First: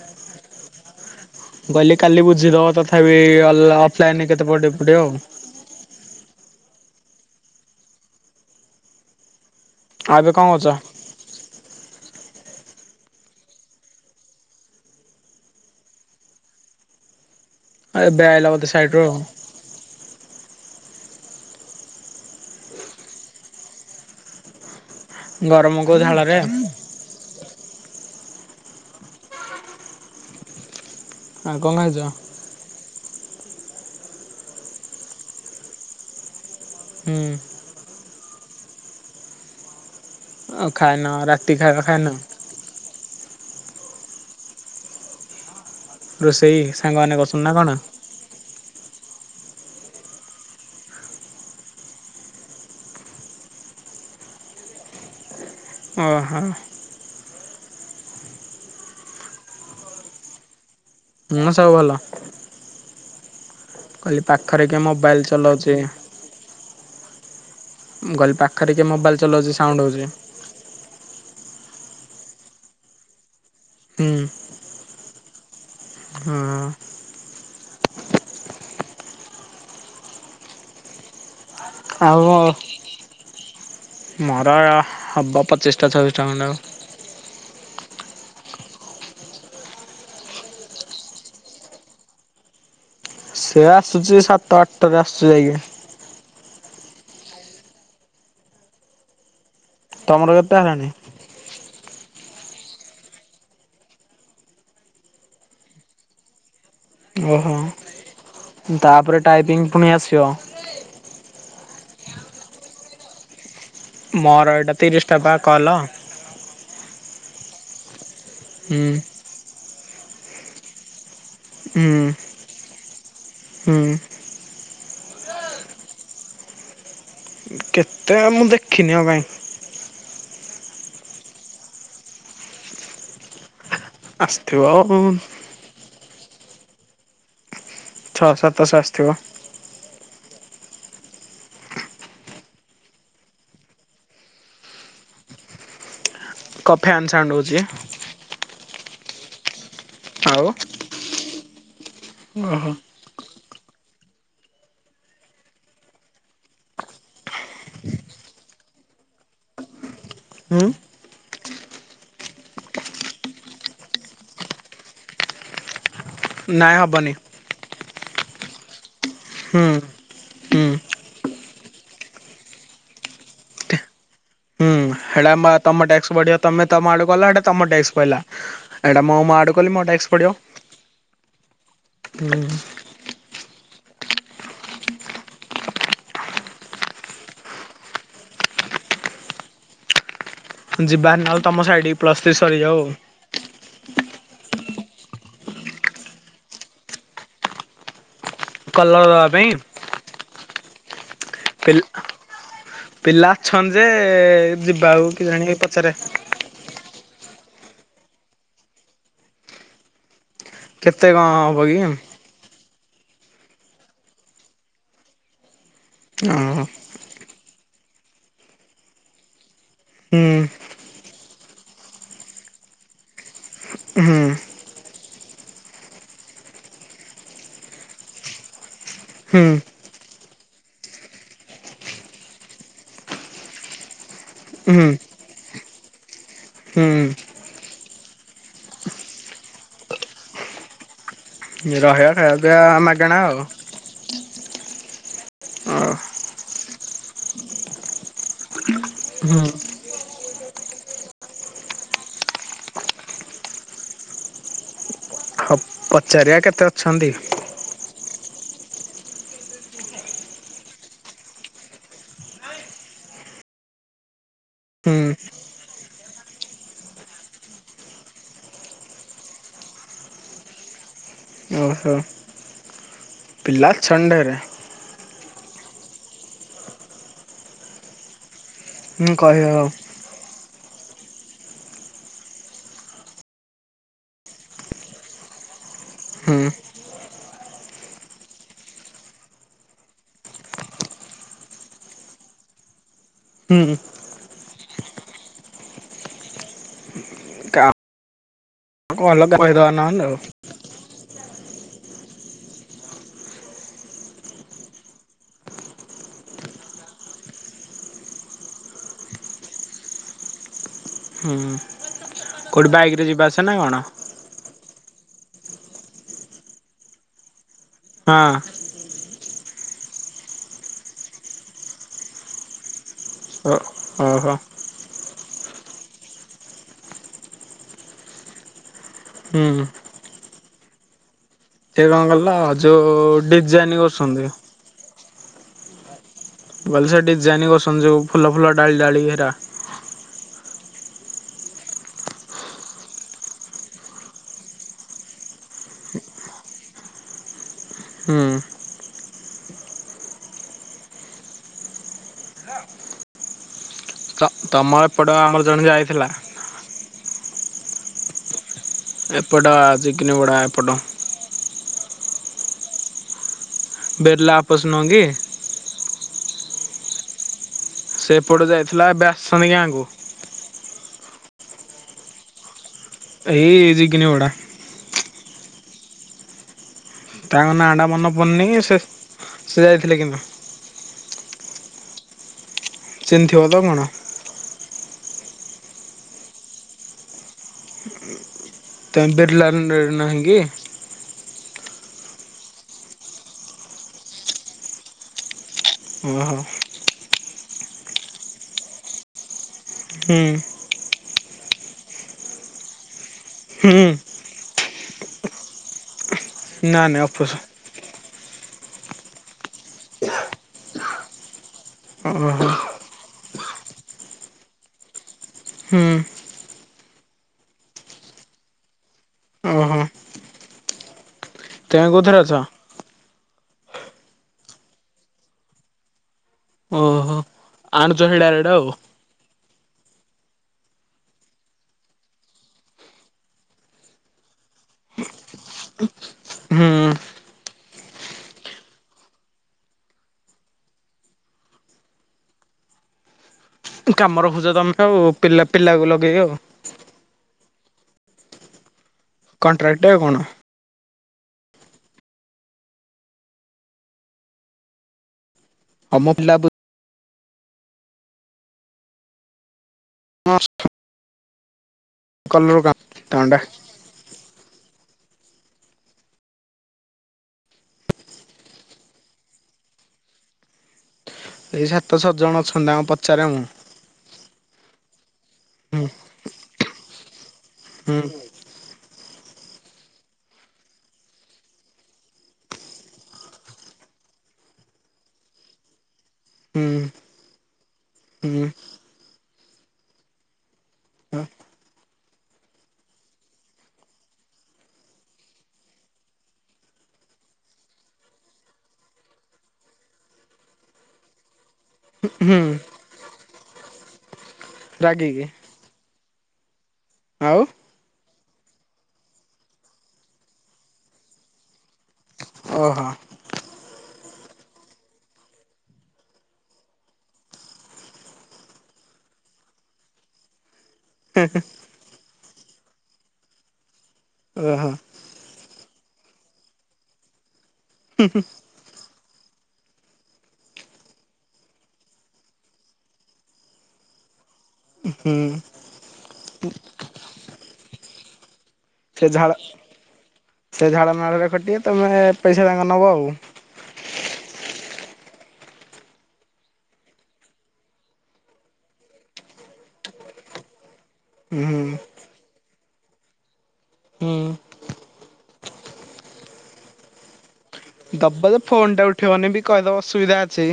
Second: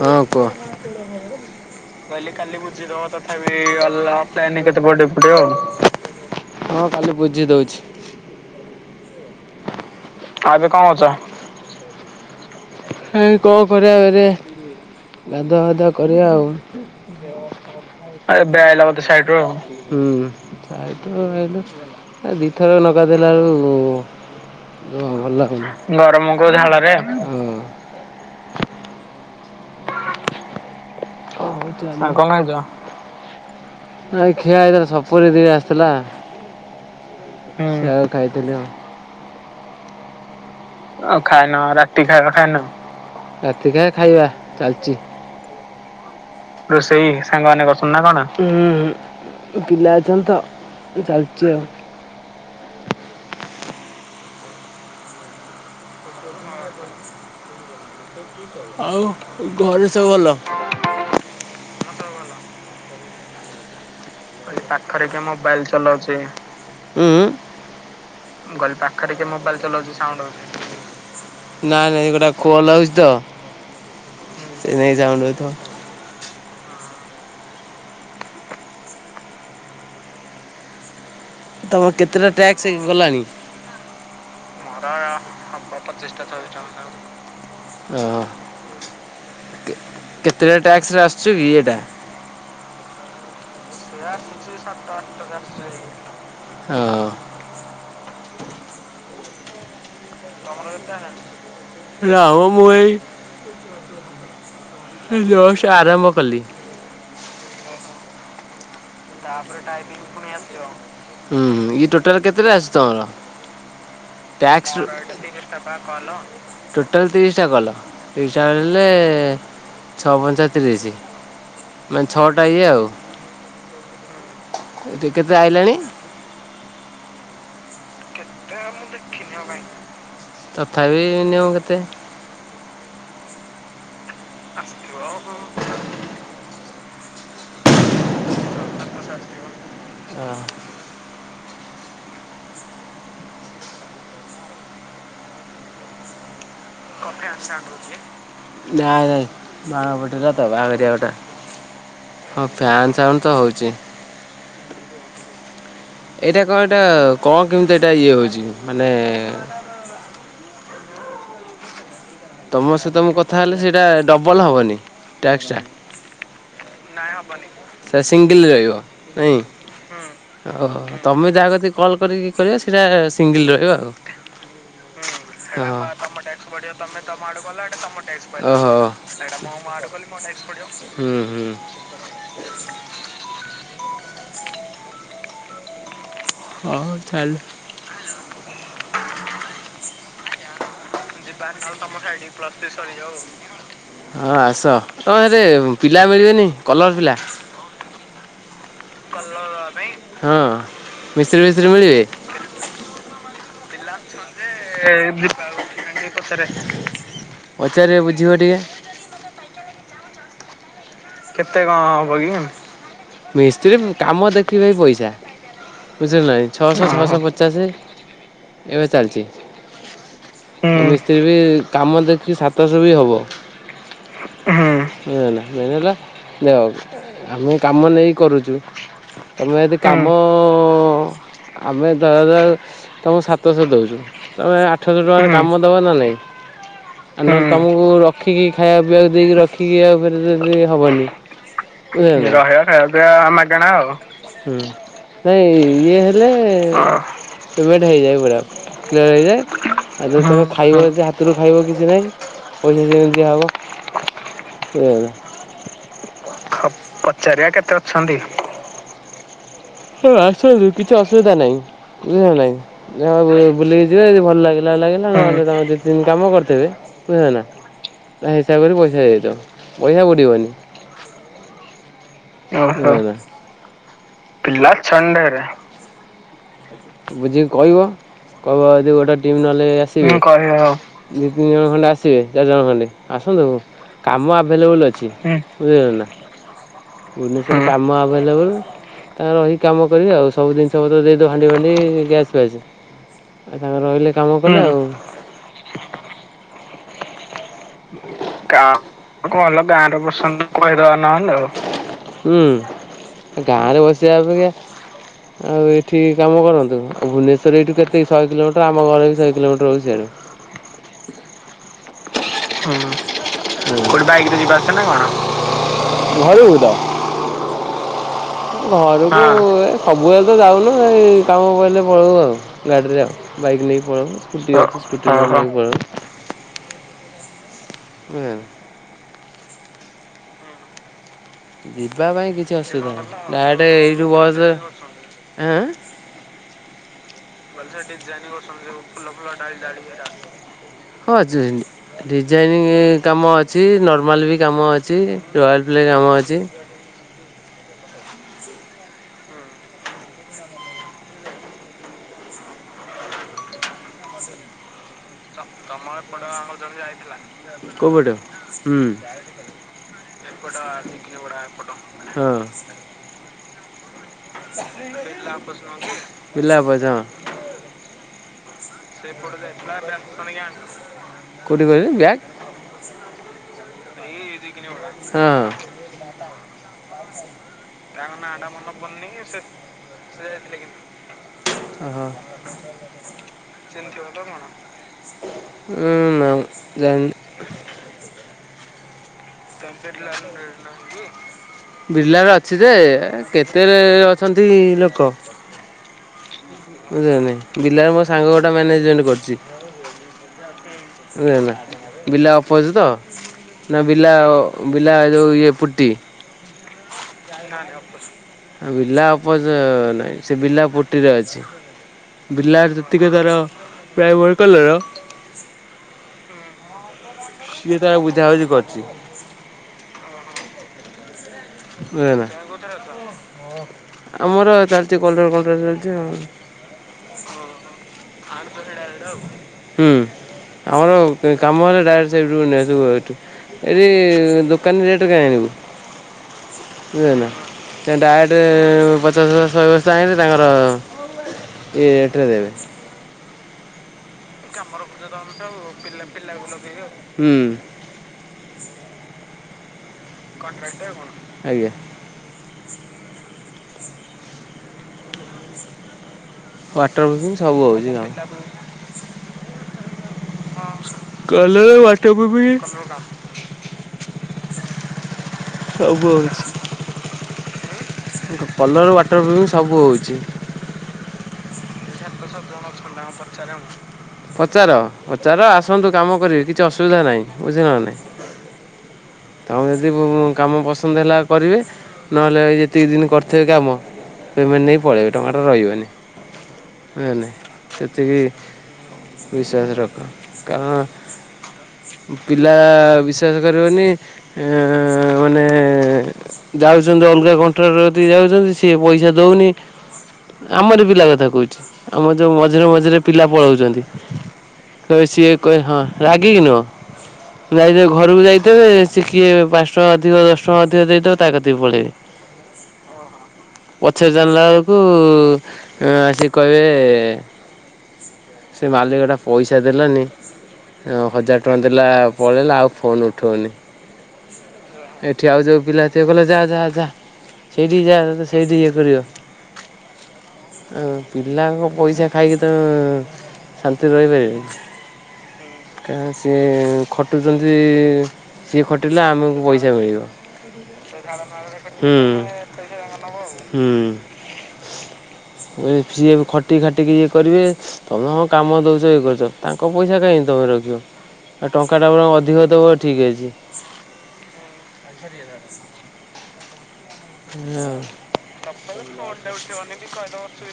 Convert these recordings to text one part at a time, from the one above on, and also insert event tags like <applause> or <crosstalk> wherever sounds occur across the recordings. ହଁ କୁହ। ମୁଁ କହିଲି କାଲି ବୁଝିଦବ ତଥାପି ଅଲ ଅଫ ଲାଇନ୍ କେତେ ପଡି ପଡିବ। ହଁ କାଲି ବୁଝିଦୋଉଚି। ଆଉ ଏବେ କଣ କରୁଚ? ହେଇ କଣ କରିବା କିରେ ଗାଧୁଆ ପାଧୁଆ କରିବା ଆଉ। ଆ ଏବେ ଆଇଲ ବୋଧେ ସାଇଟିରୁ ଆଉ। ହୁଁ ଆଇତ ଆଇଲେ ଆ ଦିଥର ନ ଗାଧେଇଲା ବେଳକୁ ଉଁ ହୁଁ ଭଲ ହୋଉ। ଗରମକୁ ଝାଳରେ ଗରମକୁ ଝାଳରେ କଣ ଆଉ ଖାଇଛ କରୁଚ? କଣ ଖାଇଚ? ନାଇ ଖିଆ ହେଇଥିଲା ସପୁରି ଦିଇଟା ଆସିଥିଲା। ହୁଁ। ହୁଁ ଯାହା ଖାଇଥିଲି ଆଉ। ଆଉ ଖାଇନ ଆଉ ରାତି ଖାଇନ ରାତି ଖାଇନ ଖାଇବା ଖାଇନ? ରୋଷେଇ ରୋଷେଇ କରୁଛନ୍ତି ନା ସାଙ୍ଗମାନେ କଣ? କରୁଚନ୍ତି ନା କଣ? ହୁଁ ପିଲା ଅଛନ୍ତି ତ ଚାଲିଚି ଆଉ। ଓହୋ। ଆଉ ଘରେ ସବୁ ଭଲ? ହଁ ସବୁ ଭଲ। ଏଇ ପାଖରେ କିଏ ମୋବାଇଲ ଚଲୋଉଚି? ଉଁ ଉଁ। ମୁଁ କହିଲି ପାଖରେ କିଏ ମୋବାଇଲ ଚଲୋଉଚି ସାଉଣ୍ଡ ହୋଉ ନା ନାଇଁ ଗୋଟେ କଲ୍ ଆଉଚି ତ। ହୁଁ। ସେଇଥିପାଇଁ ସାଉଣ୍ଡ ହୋଉଥିବ। ହୁଁ। ତମର ଆଉ କେତେଟା ଟ୍ୟାକ୍ସ ଗଲାଣି? ମୋର ହବ ପଚିଶ ଟା ଛବିଶ ଟା ଖଣ୍ଡେ। ଓଃ କେତେଟା ଟ୍ୟାକ୍ସରେ ଆସୁଚି କି ଏଟା? ସେ ଆସୁଚି ସାତ ଆଠଟାରେ ଆସୁଚି ଯାଇକି। ହଁ। ତମର କେତେ ହେଲାଣି? ନା ମ ମୁଁ ଏଇ ହେ ଜଷ୍ଟ ଆରମ୍ଭ କଲି। ଓହୋ ହୁଁ ତାପରେ ଟାଇପିଙ୍ଗ ପୁଣି ଆସିବ। ହୁଁ ହୁଁ। ଇଏ ଟୋଟାଲ କେତେଟା ଆସଛି ତମର? ମୋର ଏଇଟା ତିରିଶ ଟା ପା କଲ। ଟୋଟାଲ୍ ତିରିଶଟା କଲ ତିରିଶ ଟା କଲ୍ ହୁଁ ହେଲେ ଛଅ ପଞ୍ଚା ତିରିଶ ହୁଁ ମାନେ ଛଅଟା ଇଏ ଆଉ। ହୁଁ। <unintelligible> କେତେ ଆଇଲାଣି? କେତେ ଆଉ ମୁଁ ଦେଖିନି ଆଉ କାଇଁ। ତଥାପି ମିନିମମ୍ କେତେ? ଆସିଥିବ ଆଉ। ଛଅ ସାତଶହ ଆସିଥିବ। ହଁ। କ ଫ୍ୟାନ୍ ସ୍ ନାଇଁ ନାଇଁ ବାଣ ଫୁଟିଲା ତ ଆଉ ବାହାଘର ଗୋଟେ। ହଁ ଓହୋ। ଫ୍ୟାନ ସାଉଣ୍ଡ ତ ହଉଛି। <inaudible> ଏଇଟା କଣ ଏଇଟା କଣ କେମିତି ଏଇଟା ଇଏ ହେଉଛି ମାନେ ତୁମ ସହିତ ମୁଁ କଥା ହେଲେ ସେଇଟା ଡବଲ୍ ହେବନି ଟ୍ୟାକ୍ସଟା? ନାଇଁ ହବନି। ସେ ସିଙ୍ଗିଲ ରହିବ ନାଇଁ? ହୁଁ ହୁଁ। ଓ ହୋ ତମେ ଯାହା କତିକି କଲ୍ କରିକି କରିବ ସେଇଟା ସିଙ୍ଗିଲ ରହିବ ଆଉ। ହେଟା ହୁଁ ମ ସେଇଟା ଟ୍ୟାକ୍ସ ତମ ବଢିବ ଟାସ୍କ ବଢ଼ିବ ତମେ ଆଡୁ ତମ ହେଟା ଆଡ଼ୁ କଲ ଏଇଟା ଟ୍ୟାକ୍ସ ତମ ପଇଲା। ଟାସ୍କ ବଢ଼ିବ ଏଇଟା ମୁଁ ମୋ ଆଡ଼ୁ କଲି ମୋ ଟାସ୍କ ବଢ଼ିବ। ହୁଁ। ହଉ ଚାଲୁ। ଯିବା ଭାରି ନାହେଲେ ତମ ସାଇଡି କୁ ପ୍ଲସ୍ ଥ୍ରୀ ସରିଯାଉ। ହଁ ଆସ। ତମର ସେଠି ପିଲା ମିଳିବେନି କଲର ପିଲା? କଲର ଦବା ପାଇଁ ହଁ ମିସ୍ତ୍ରୀ ଫିସ୍ତ୍ରୀ ପିଲ୍ ମିଳିବେ? ପିଲା ଅଛନ୍ତି ଯେ ଯିବାକୁ କେଜାଣି ପଚାରେ। ପଚାରିବ ବୁଝିବ ଟିକେ। କେତେ କଣ କେତେ କି? କଣ ହବ କିି? ମିସ୍ତ୍ରୀ <unintelligible> କାମ ଦେଖିବେ ପଇସା ବୁଝିଲୁ ନା ନାହିଁ ଓହୋ ଛଅଶହ ଛଅଶହ ପ ଚାଷ୍ ରେ ଏବେ ଚାଲିଛି। ହୁଁ। ମିସ୍ତ୍ରୀ ବି କାମ ଦେଖିକି ସାତଶହ ବି ହବ। ହୁଁ ବୁଝିଲୁ ନା ନାଇଁ ମେନ୍ ହେଲା ମୋ ହୋଉ ଆମେ କାମ ନେଇ କରୁଛୁ ହୁଁ ତମେ ଯଦି କାମ ଆମେ ଧରାଯାଉ ତମକୁ ସାତଶହ ଦେଉଛୁ ତମେ ହୁଁ ଆଠଶହ ଟଙ୍କାରେ କାମ ଦେବ ନା ନାହିଁ? ହୁଁ ଆଉ ନହେଲେ ତମକୁ ରଖିକି ଖାଇବା ପିଇବାକୁ ଦେଇକି ରଖିକି ଆଉ ଫେରେ ଯଦି ହବନି ଖାଇବା ରହିବା ଖାଇବା ପିଇବା ମାଗଣା ଆଉ ମାଗେଣା ଆଉ। ହୁଁ। ନାଇଁ ଇଏ ହେଲେ ପେମେଣ୍ଟ ହେଇଯାଏ ପୁରା। କ୍ଲିୟର୍ ହୁଁ ହେଇଯାଏ। ଆଉ ଯୋଉ ଥରକୁ ଖାଇବ ଯଦି ହାତରୁ ଖାଇବ କିଛି ନାହିଁ ପଇସା ସେମିତିି ଦିଆ ହବ। <unintelligible> ହଉ ପଚାରିବା କେତେ ଅଛନ୍ତି? ପଚାରିବା କେତେ ଅଛନ୍ତି। ହଁ ଆସନ୍ତୁ କିଛି ଅସୁବିଧା ନାଇଁ ବୁଝିଲ ନା ନାଇଁ? ଯାହା ହବ ବୁଲିବେ ବୁଲିକି ଯିବେ <unintelligible> ଭଲ ଲାଗିଲା ହୁଁ ଲାଗିଲା ନହେଲେ ତମେ ଯେତିକି ଦିନ କାମ କରିଥିବେ ବୁଝିଲେ ନା ତା ହିସାବ କରି ପଇସା ଦେଇଦବ ପଇସା ବୁଡ଼ିବନି। ଓହୋ। <unintelligible> ପିଲା ଛଣ୍ଡେରେ। ପିଲା ଛଣ୍ଡେରେ ବୁଝିକି କହିବ। କହିବ ଯଦି ହୁଁ ଗୋଟେ ଟିମ୍ କହିବା ଆଉ ନହେଲେ ଆସ ହୁଁ କହିବା ଆଉ ଦି ତିନି ଜଣ ଖଣ୍ଡେ ଆସିବେ ଚାରି ଜଣ ଖଣ୍ଡେ ଆସନ୍ତୁ। କାମ ଆଭେଲେବୁଲ ଅଛି ହୁଁ ବୁଝିଲ ନା। ହୁଁ ଭୁବନେଶ୍ବର କାମ ଆଭେଲେବୁଲ। ତାଙ୍କର ରହିି କାମ କରିବେ ଆଉ ସବୁ ଜିନିଷ ପତ୍ର ଦେଇଦବ ଭାଣ୍ଡି ଫାଣ୍ଡି ଗ୍ୟାସ୍ ଫ୍ୟାସ୍। ଆଉ ହୁଁ ତାଙ୍କର ରହିଲେ କାମ କଲେ ଆଉ। କା କା କହିଲ କଁଲ କହିଦବା ଗାଁ ରେ ନହେଲେ ଆଉ ପସନ୍ଦ। କହିଦବା ନହେଲେ ଆଉ ହୁଁ ଗାଁ ରେ ବସିବା ଅପେକ୍ଷା ଆଉ ଏଠି କାମ କରନ୍ତୁ ଆଉ ଭୁବେଶ୍ୱରରେ ଏଇଠୁ କେତେ କି ଶହେ କିଲୋମିଟର ଆମ ଘରେ ବି ଶହେ କିଲୋମିଟର ହଉଛି ସାଡୁ। ହୁଁ। କୋଉଠି ବାଇକ୍ ରେ ଯିବା ଆସିବା ନା କଣ? ହୁଁ କୋଠୁ ବାଇକ୍ <unintelligible> ନା କଣ ଘରୁକୁ ତ? ହଁ। ଘରୁକୁ ଏ ସବୁବେଳେ ତ ଯାଉନୁ ଏଇ କାମ ପଇଲେ ପଳଉ ଆଉ ଗାଡିରେ ଆଉ। ଓ ବାଇକ୍ ନେଇ ପଳଉ ଓହୋ ସ୍କୁଟି ଅଛି ସ୍କୁଟି ନେଇକି ପଳଉ। <unintelligible> ହୁଁ। ସେ କଣ ଯିବା ପାଇଁ କହିଲ କିଛି ଯୋଉ ଅସୁବିଧା ନାହିଁ ଡାଇରେକ୍ଟେ ଡିଜାଇନ ଏଇଠୁ କରୁଛନ୍ତି। ବସ ଆଁ? ମୁଁ କହିଲି ସେ ଡିଜାଇନ କୁ ମୁଁ କହିଲି ସେ ଡିଜାଇନ୍ କୁ ସୁ ଯଉ ଫୁଲ ଫୁଲ ଡାଳି ଡାଳି ଏରା ସବୁ ହଁ ଯେ ଡିଜାଇନିଂ କାମ ଅଛି ନର୍ମାଲ ବି କାମ ଅଛି ରୟାଲ୍ ପ୍ଲେ କାମ ଅଛି। ହୁଁ। ଅ ତମର ଏପଟ ଆମର ଜଣେ ଯାଇଥିଲା ତ ଆମର ଜଣେ ଯାଇଥିଲା କଉପଟେ ହୁଁ ଏପଟ ଚିକିନିଗୁଡା ସେପଟ ଏପଟ। ଆସି ନିବୁଡା ଏପଟ ହଁ। ବେର୍ଲାପ ପିଲାପଜ ମନ୍ଦିର ପିଲାପଜ ହଁ। ସେପଟୁ ଯାଇଥିଲା ଏବେ ଆସଛନ୍ତି ଗାଁକୁ ଆସିଛନ୍ତି ଗାଁ କୁ କୋଉଠି କହିଲେ ଗ୍ୟାକ। ଏଇ ଜିଗିନି ଗଡା। ଜିଗିନି ଗଡା ହଁ। ତାଙ୍କ ନାଟା ତାଙ୍କ ନାଁ ଟା ମନେ ପଢୁନି କି ସେ କିନ୍ତୁ ସେଜାଇଥିଲେ କିନ୍ତୁ ହଁ। ଚିହ୍ନି ଥିବତ କଣ? <unintelligible> ଉଁ ନାଁ ଯାଣିନି। <unintelligible> ତମେ ବେର୍ଲାଡେ ନାହିଁ କି? ବିର୍ଲାରେ ଅଛି ଯେ କେତେରେ ଅଛନ୍ତି ଲୋକ। ଓହୋ। ବୁଝିଲ ନାହିଁ ବିଲାରେ ମୋ ସାଙ୍ଗ ଗୋଟେ ମ୍ୟାନେଜମେଣ୍ଟ କରିୁଛି। ହୁଁ। ବୁଝିଲନା ବିିଲା ଅପୋଜତ ହୁଁ ନାବି ବିଲା ଅ ବିଲା ଇଏ ଯୋଉ ଇଏ ପୁଟି ନା ଅପୋସ ନାଇଁ ନାଇଁ ଅପଜ। ବିଲା ଅପଜ ନାହଁ ସେ ବିଲା ପୁଟିରେ ଅଛି ଓହୋ ବିଲା ଯ ଟିକେ ତାର ପ୍ରାଇମର କଲର ହୁଁ। ସିଏ ତାର ବୁଝାବୁଝି କରିୁଛି। ଉ ହୁଁ କୋଉଥିରେ ବୁଝିଲେନା ଅଛ? ଆମର ଚାଲିଛି କଲର କଣ୍ଟାଟ୍ରିଙ୍ଗ ଚାଲିଛି ଆଉ ଓହୋ ଆଣୁଛ ହେରି ଡାଇରେକ୍ଟ ଆଉ ହୁଁ ଆମର କାମ ହେଲା ଡାଇରେକ୍ଟ ସେଇଠୁ ନେଇ ଆସିବୁ ଏଠୁ ଏଇଠି ଦୋକାନୀ ରେଟ୍ ରେ କାହିଁ ଆଣିବୁ? <inaudible> ହୁଁ। ବୁଝିଲେନା ତ ଡାରେକ୍ଟ ପଚାଶ ବସ୍ତା ଶହେ ବସ୍ତା ଆଇଁଲେ ତାଙ୍କର ଏଇ ରେଟ୍ ରେ ଦେବେ। କାମ ରଖୁଚ଼ ତମେ ଆଉ ପିଲା ପିଲାକୁ ଲଗେଇ ଆଉ ହୁଁ କଣ୍ଟ୍ରାକ୍ଟ୍ରି ଆଉ କଣ? ଆଜ୍ଞା। ତମ ପିଲାପରି। ୱାଟର ପୃଫିଙ୍ଗ୍ ସବୁ ହେଉଛି କାମ <unintelligible> କଲର ୱାଟର କଲର ପ୍ରୁଫିଙ୍ଗ୍। କାମ ତାଣ୍ଡା ସବୁ ହଉଛି। କଲର୍ ୱାଟର ପ୍ରୁଫିଙ୍ଗ ସବୁ ହେଉଛି। ଏଇ ସାତ ଛଅ ଜଣ ଅଛନ୍ତି ତାଙ୍କୁ ପଚାରେ ମୁଁ ପଚାର ପଚାର ଆସନ୍ତୁ କାମ କରିବି କିଛି ଅସୁବିଧା ନାହିଁ ବୁଝିଲ ନା ହୁଁ ନାହିଁ। ତମ ଯଦି ବ ବ କାମ ପସନ୍ଦ ହେଲା କରିବେ ନହେଲେ ଯେତିକି ଦିନ କରିଥିବେ କାମ, ପେମେଣ୍ଟ ନେଇ ପଳାଇବେ ଟଙ୍କାଟା ରହିବନି। ହୁଁ ନାଇଁ ନାଇଁ ସେତିକି ହୁଁ ବିଶ୍ୱାସ ରଖ ହୁଁ କଁ ପିଲା ବିଶ୍ଵାସ କରିବନି ଏଁ ଏ ଏ ମାନେ ଯାଉଛନ୍ତି ଅଲଗା କଣ୍ଟ୍ରି ରେ ରତିକି ଯାଉଛନ୍ତି ସିଏ ପଇସା ଦେଉନି ଆମର ପିଲା କଥା କହୁଛି। ଆମର ଯୋଉ ହୁଁ ମଝିରେ ମଝିରେ ପିଲା ପଳାଉଛନ୍ତି ତ ରାଗିକି ସିଏ କହିବେ ହଁ ରାଗିକିି ନୁହଁ ଆଉ ଯାଇଥିବେ ଘରକୁ ଯାଇଥେବେ ସେ କିଏ ପାଞ୍ଚ ଟଙ୍କା ଅଧିକ ଦଶ ଟଙ୍କା ଅଧିକ ଦେଇଥବ ତାକ ତିକି ପଳେଇବେ। ଓହୋ ପଛରେ ଜାଣିଲା ବେଳକୁ ଆସି କହିବେ ସେ ମାଲିକଟା ପଇସା ଦେଲାନି ହଜାର ଟଙ୍କା ଦେଲା ପଳେଇଲା ଆଉ ଫୋନ୍ ଉଠାଉନି। ଓହୋ। ଏଠି ଆଉ ଯୋଉ ପିଲା ଥିବେ କହିଲେ ଯା ଯା ଯା ସେଇଠିକି ଯା ସେଇଠି ଇଏ କରିବ। ଉଁ ପିଲାଙ୍କ ପଇସା ଖାଇକି ତମେ ଶାନ୍ତିରେ ରହିପାରିବ? ହୁଁ। କାଇଁ ସିଏ ଖଟୁଛନ୍ତି ସିଏ ଖଟିଲେ ସେ ଝାଳ ଆମକୁ ପଇସା ମିଳିବ। ସେ ଝାଳ ନାଳରେ ଖଟିବେ ତମେ ହୁଁ। ପଇସା ତାଙ୍କ ନବ ଆଉ ହୁଁ ସିଏ ଖଟିି ଖାଟିକି ଇଏ କରିବେ ତମେ ହଁ କାମ ଦଉଛ ଇଏ କରୁଛ ତାଙ୍କ ପଇସା କାହିଁକି ତମେ ରଖିବ? ଆଉ ହୁଁ ଟଙ୍କାଟା ବରଂ ଅଧିକ ଦବ ଠିକ ଅଛି। ହୁଁ ଅଛି। ଦବ ଯେ ଫୋନ ଟା ଉଠିବନି ବି କହିଦବ ଅସୁବିଧା ଅଛି।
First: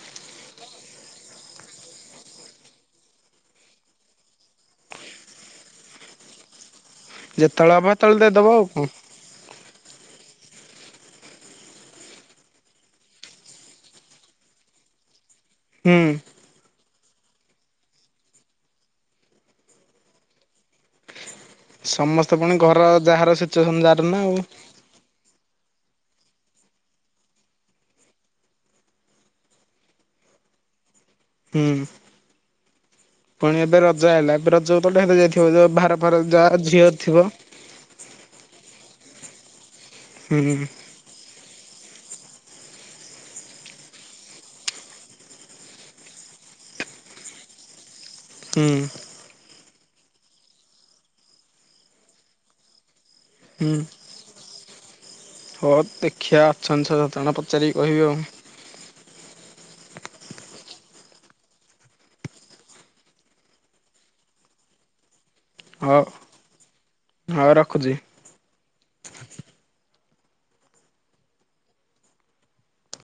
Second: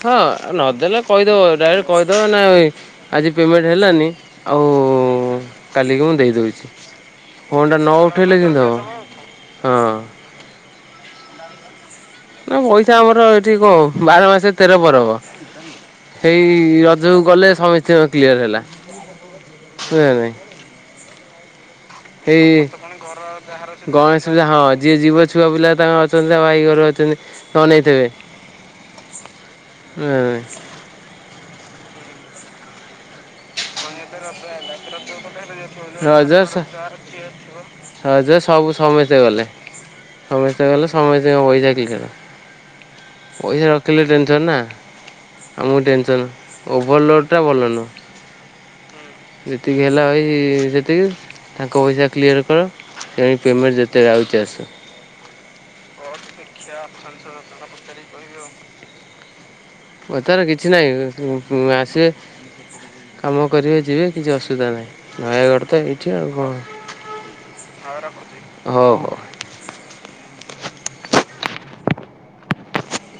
ହଁ ନଦେଲେ କହିଦବ ଡାଇରେକ୍ଟ କହିଦବ ନା ଭାଇ ଆଜି ପେମେଣ୍ଟ ହେଲାନି ଆଉ କାଲିକି ମୁଁ ଦେଇଦଉଛି। ଫୋନ୍ ଯେତେବେଳେ ଟା ହବ ସେତେବେଳେ ନଉଠେଇଲେ ଦେଇଦବ କେମିତି ଆଉ କଣ ହେବ। ହଁ ନା ପଇସା ଆମର ଏଠି କଣ ବାର ମାସେ ତେର ପରବ। ହୁଁ ହେଇ ରଜକୁ ଗଲେ ସମିସ୍ତିଙ୍କର କ୍ଲିୟର ହେଲା। ବୁହ ନା ନାହିଁ। ସମସ୍ତେ ହେଇ ପୁଣି ଘର ଯାହାର ସିଚୁଏସନ ଯାହାର ନା ଗଣେଶ ଆଉ ପୁଯା ହଁ। ଯିଏ ଯୀବ ଛୁଆ ପିଲା ତାଙ୍କର ଅଛନ୍ତି ଭାଇ ଘର ଅଛନ୍ତି ଅନେଇଥିବେ। ହୁଁ <unintelligible> ହୁଁ ପୁଣି ଏବେ ରଜ ଆଇଲା ଏବେ ରଜକୁ ଢେର ଯାଇଥିବ। ଭାର ଫାର ଯାହା ଝିଅ ଥିବ। ରଜ ସବୁ ସମସ୍ତେ ଗଲେ। ହୁଁ ସମସ୍ତେ ଗଲେ ସମସ୍ତ ଙ୍କପଇସା କ୍ଲିୟର। ପଇସା ରଖିଲେ ଟେନସନ୍ ନା। ଆମକୁ ଟେନସନ୍। ଓଭରଲୋଡ଼୍ ଟା ଭଲ ନୁହ। ହୁଁ। ଯେତିକି ହେଲା ଭାଇ ସେତିକି, ତାଙ୍କ ପଇସା କ୍ଲିୟର କର। ସେ ପେମେଣ୍ଟ ଯେତେ ଆଉଛି ଆସୁ। ହଁ ଦେଖିବା ଅଛନ୍ତି ଛ ସତ ଜଣ ପଚାରିକି କହିବି ଆଉ। ପଚାରେ କିଛି ନାହିଁ। ଆସିବେ କାମ କରିବେ ଯିବେ କିଛି ଅସୁବିଧା ନାହିଁ। ନୟାଗଡ଼ ତ ହଉ ଏଇଠି ଆଉ କଣ ହଉ ରଖୁଛି। ହଉ ହଉ।